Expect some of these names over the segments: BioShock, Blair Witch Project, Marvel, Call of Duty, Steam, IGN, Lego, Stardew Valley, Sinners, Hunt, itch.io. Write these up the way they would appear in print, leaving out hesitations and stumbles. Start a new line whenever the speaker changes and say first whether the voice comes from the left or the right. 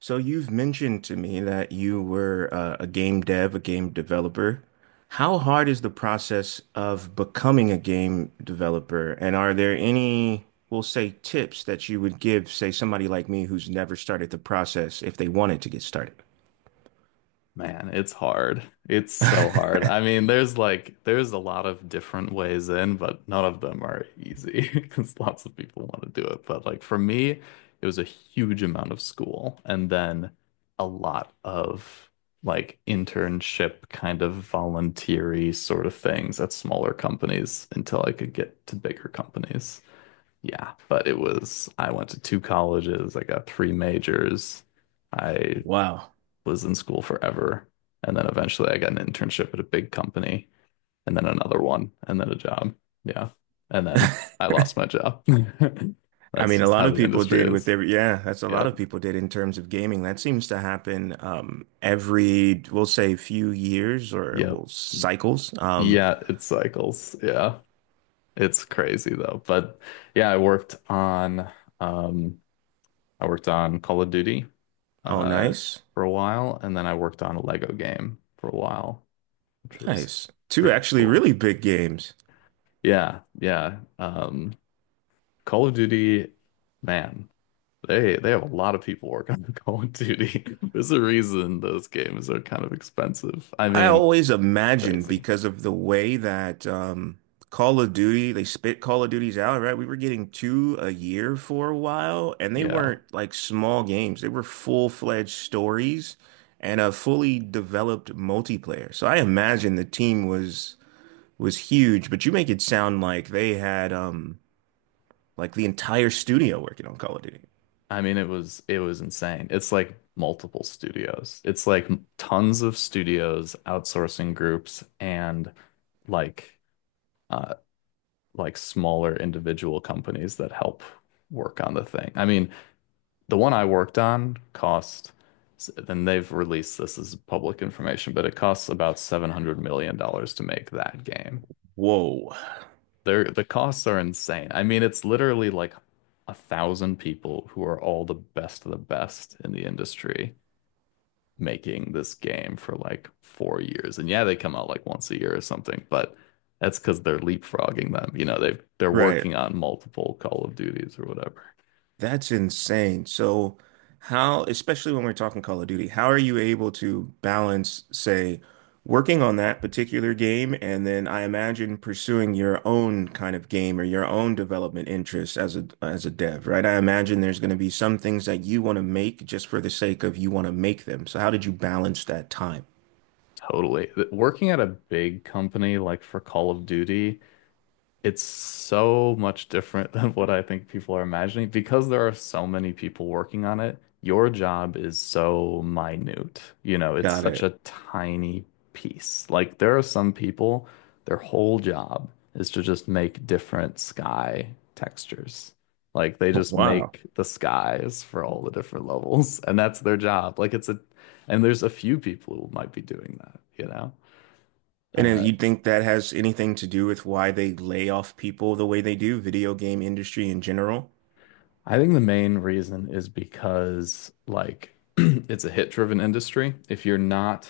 right: So you've mentioned to me that you were a game dev, a game developer. How hard is the process of becoming a game developer? And are there any, we'll say, tips that you would give, say, somebody like me who's never started the process if they wanted to get started?
left: Man, it's hard. It's so hard. I mean, there's like there's a lot of different ways in, but none of them are easy because lots of people want to do it. But like for me, it was a huge amount of school and then a lot of like internship kind of volunteery sort of things at smaller companies until I could get to bigger companies. Yeah, but it was I went to two colleges, I got three majors. I
right: Wow.
left: was in school forever. And then eventually I got an internship at a big company and then another one and then a job. Yeah. And then I lost my job.
right: I
left: That's
right: mean, a
left: just
right: lot
left: how
right: of
left: the
right: people
left: industry
right: did with
left: is.
right: their, yeah, that's a lot
left: Yep.
right: of people did in terms of gaming. That seems to happen every, we'll say, few years or
left: Yep.
right: well, cycles.
left: Yeah, it cycles. Yeah. It's crazy though. But yeah, um I worked on Call of Duty
right: Oh,
left: uh
right: nice.
left: for a while and then I worked on a Lego game for a while, which was
right: Nice. Two
left: pretty
right: actually
left: cool.
right: really big games.
left: Yeah, yeah. Call of Duty, man, they have a lot of people working on Call of Duty. There's a reason those games are kind of expensive. I
right: I
left: mean,
right: always imagine
left: crazy.
right: because of the way that Call of Duty, they spit Call of Duties out, right? We were getting two a year for a while, and they
left: Yeah.
right: weren't like small games. They were full-fledged stories and a fully developed multiplayer. So I imagine the team was huge, but you make it sound like they had like the entire studio working on Call of Duty.
left: I mean, it was insane. It's like multiple studios. It's like tons of studios, outsourcing groups, and like uh like smaller individual companies that help work on the thing. I mean, the one I worked on cost, and they've released this as public information, but it costs about $700 million to make that game.
right: Whoa.
left: The costs are insane. I mean, it's literally like a thousand people who are all the best of the best in the industry making this game for like 4 years. And yeah, they come out like once a year or something, but that's because they're leapfrogging them. You know, they're
right: Right.
left: working on multiple Call of Duties or whatever.
right: That's insane. So, how, especially when we're talking Call of Duty, how are you able to balance, say, working on that particular game, and then I imagine pursuing your own kind of game or your own development interests as a dev, right? I imagine there's going to be some things that you want to make just for the sake of you want to make them. So, how did you balance that time?
left: Totally. Working at a big company like for Call of Duty, it's so much different than what I think people are imagining because there are so many people working on it. Your job is so minute. You know, it's
right: Got
left: such
right: it.
left: a tiny piece. Like there are some people, their whole job is to just make different sky textures. Like they just
right: Wow.
left: make the skies for all the different levels, and that's their job. Like and there's a few people who might be doing that, you know?
right: And then
left: Uh,
right: you think that has anything to do with why they lay off people the way they do, video game industry in general?
left: I think the main reason is because like it's a hit-driven industry. If you're not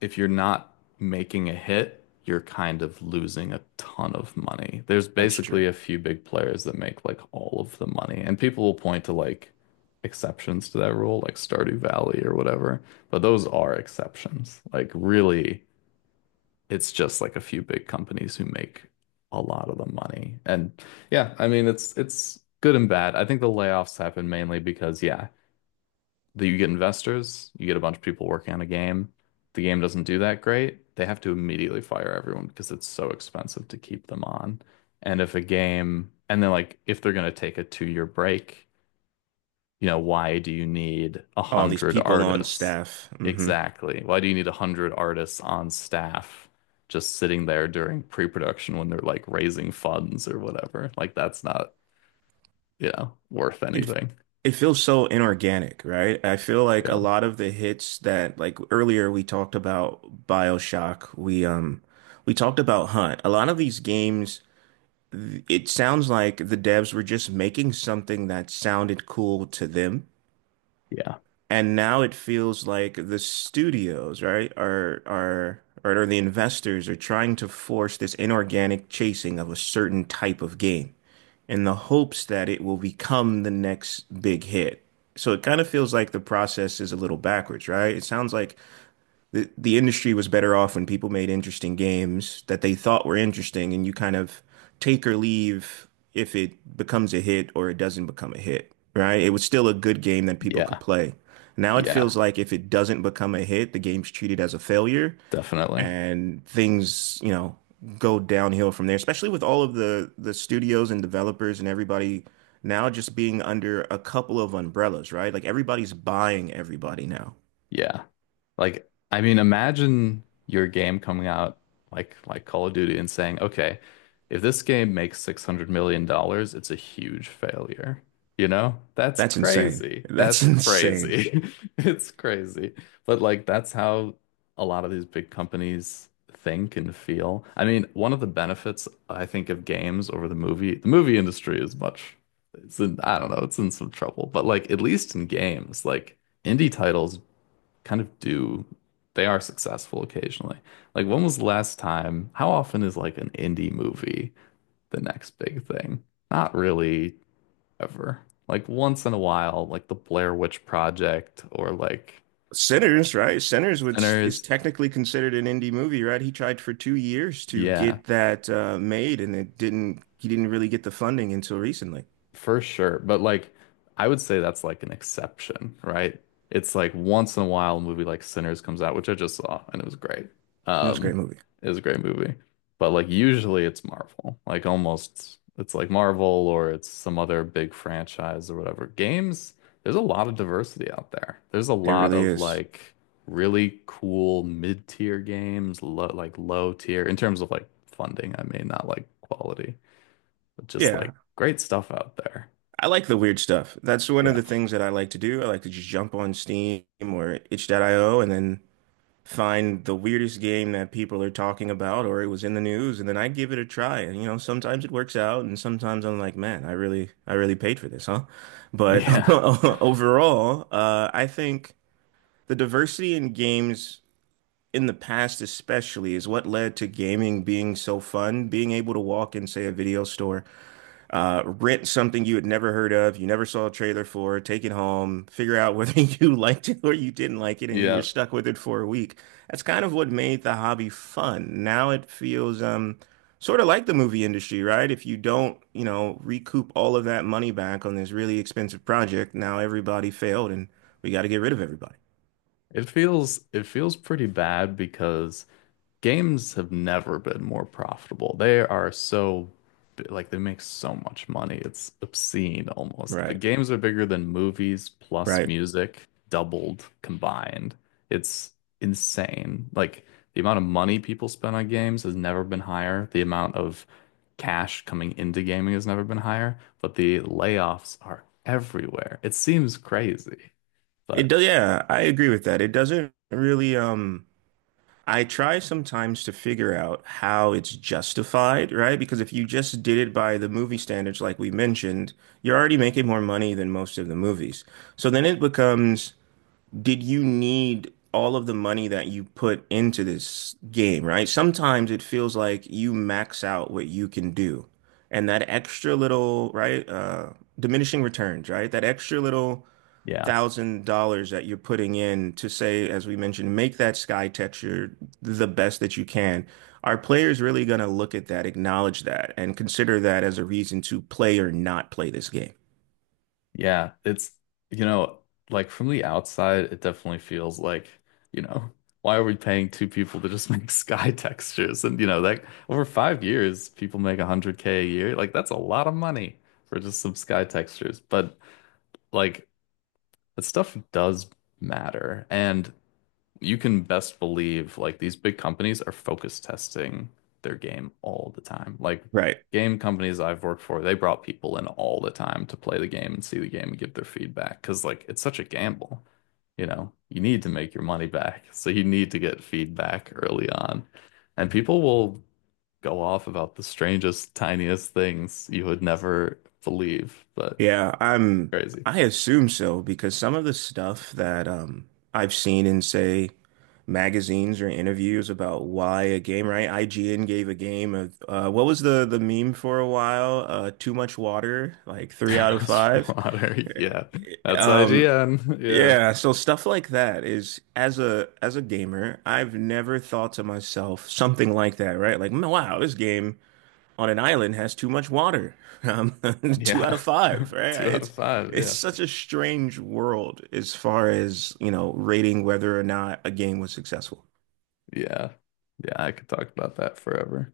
left: if you're not making a hit, you're kind of losing a ton of money. There's
right: That's true.
left: basically a few big players that make like all of the money, and people will point to like exceptions to that rule, like Stardew Valley or whatever, but those are exceptions. Like really it's just like a few big companies who make a lot of the money. And yeah, I mean it's good and bad. I think the layoffs happen mainly because yeah, that you get investors, you get a bunch of people working on a game. The game doesn't do that great. They have to immediately fire everyone because it's so expensive to keep them on. And then, like, if they're going to take a 2-year break, you know, why do you need a
right: All these
left: hundred
right: people on
left: artists?
right: staff. Hmm.
left: Exactly. Why do you need a hundred artists on staff just sitting there during pre-production when they're like raising funds or whatever? Like that's not worth
right: It
left: anything.
right: it feels so inorganic, right? I feel like a
left: Yeah.
right: lot of the hits that like earlier we talked about BioShock, we talked about Hunt. A lot of these games, it sounds like the devs were just making something that sounded cool to them.
left: Yeah.
right: And now it feels like the studios, right, are or the investors are trying to force this inorganic chasing of a certain type of game in the hopes that it will become the next big hit. So it kind of feels like the process is a little backwards, right? It sounds like the industry was better off when people made interesting games that they thought were interesting, and you kind of take or leave if it becomes a hit or it doesn't become a hit, right? It was still a good game that people could
left: Yeah.
right: play. Now it
left: Yeah.
right: feels like if it doesn't become a hit, the game's treated as a failure,
left: Definitely.
right: and things, you know, go downhill from there, especially with all of the studios and developers and everybody now just being under a couple of umbrellas, right? Like everybody's buying everybody now.
left: Yeah. Like, I mean, imagine your game coming out like Call of Duty and saying, okay, if this game makes $600 million, it's a huge failure. You know? That's
right: That's insane.
left: crazy.
right: That's
left: That's
right: insane.
left: crazy. It's crazy. But like that's how a lot of these big companies think and feel. I mean, one of the benefits I think of games over the movie industry is much it's in, I don't know, it's in some trouble, but like at least in games, like indie titles kind of do they are successful occasionally. Like when was the last time? How often is like an indie movie the next big thing? Not really ever. Like once in a while, like the Blair Witch Project or like
right: Sinners, right? Sinners was is
left: Sinners.
right: technically considered an indie movie, right? He tried for 2 years to
left: Yeah,
right: get that made, and it didn't. He didn't really get the funding until recently.
left: for sure. But like I would say that's like an exception, right? It's like once in a while a movie like Sinners comes out, which I just saw and it was great.
right: It was a great
left: Um
right: movie.
left: it was a great movie. But like usually it's Marvel. Like almost it's like Marvel or it's some other big franchise or whatever. Games, there's a lot of diversity out there. There's a
right: It
left: lot
right: really
left: of
right: is.
left: like really cool mid-tier games, like low tier in terms of like funding, I mean, not like quality, but just
right: Yeah,
left: like great stuff out there.
right: I like the weird stuff. That's one of
left: Yeah.
right: the things that I like to do. I like to just jump on Steam or itch.io and then find the weirdest game that people are talking about or it was in the news, and then I give it a try, and you know sometimes it works out and sometimes I'm like, man, I really paid for this, huh? But
left: Yeah.
right: overall, I think the diversity in games in the past especially is what led to gaming being so fun, being able to walk in, say, a video store, rent something you had never heard of, you never saw a trailer for, take it home, figure out whether you liked it or you didn't like it, and you were
left: Yeah.
right: stuck with it for a week. That's kind of what made the hobby fun. Now it feels sort of like the movie industry, right? If you don't, you know, recoup all of that money back on this really expensive project, now everybody failed and we got to get rid of everybody.
left: It feels pretty bad because games have never been more profitable. They are so like they make so much money. It's obscene almost. But
right: Right,
left: games are bigger than movies plus
right: right.
left: music doubled combined. It's insane. Like the amount of money people spend on games has never been higher. The amount of cash coming into gaming has never been higher, but the layoffs are everywhere. It seems crazy.
right: It
left: But
right: does. Yeah, I agree with that. It doesn't really I try sometimes to figure out how it's justified, right? Because if you just did it by the movie standards, like we mentioned, you're already making more money than most of the movies. So then it becomes, did you need all of the money that you put into this game, right? Sometimes it feels like you max out what you can do. And that extra little, right, diminishing returns, right? That extra little
left: yeah,
right: $1,000 that you're putting in to say, as we mentioned, make that sky texture the best that you can, are players really going to look at that, acknowledge that, and consider that as a reason to play or not play this game?
left: yeah, it's, you know, like from the outside, it definitely feels like, you know, why are we paying two people to just make sky textures? And that over 5 years, people make 100K a year. Like, that's a lot of money for just some sky textures. But, like, that stuff does matter. And you can best believe like these big companies are focus testing their game all the time. Like
right: Right.
left: game companies I've worked for, they brought people in all the time to play the game and see the game and give their feedback because like it's such a gamble. You know, you need to make your money back. So you need to get feedback early on. And people will go off about the strangest, tiniest things you would never believe, but
right: Yeah, I'm
left: crazy.
right: I assume so because some of the stuff that I've seen in say magazines or interviews about why a game, right? IGN gave a game of what was the meme for a while? Too much water, like three
left: Too
right: out of
left: much
right: five.
left: water. Yeah. That's
right: Um
left: IGN. Yeah.
right: Yeah, so stuff like that is as a gamer, I've never thought to myself something like that, right? Like, "Mm, wow, this game on an island has too much water. Um, two out
left: Yeah.
right: of five," right?
left: Two out
right: It's
left: of five.
right: it's
left: Yeah.
right: such a strange world as far as, you know, rating whether or not a game was successful.
left: Yeah. Yeah. I could talk about that forever.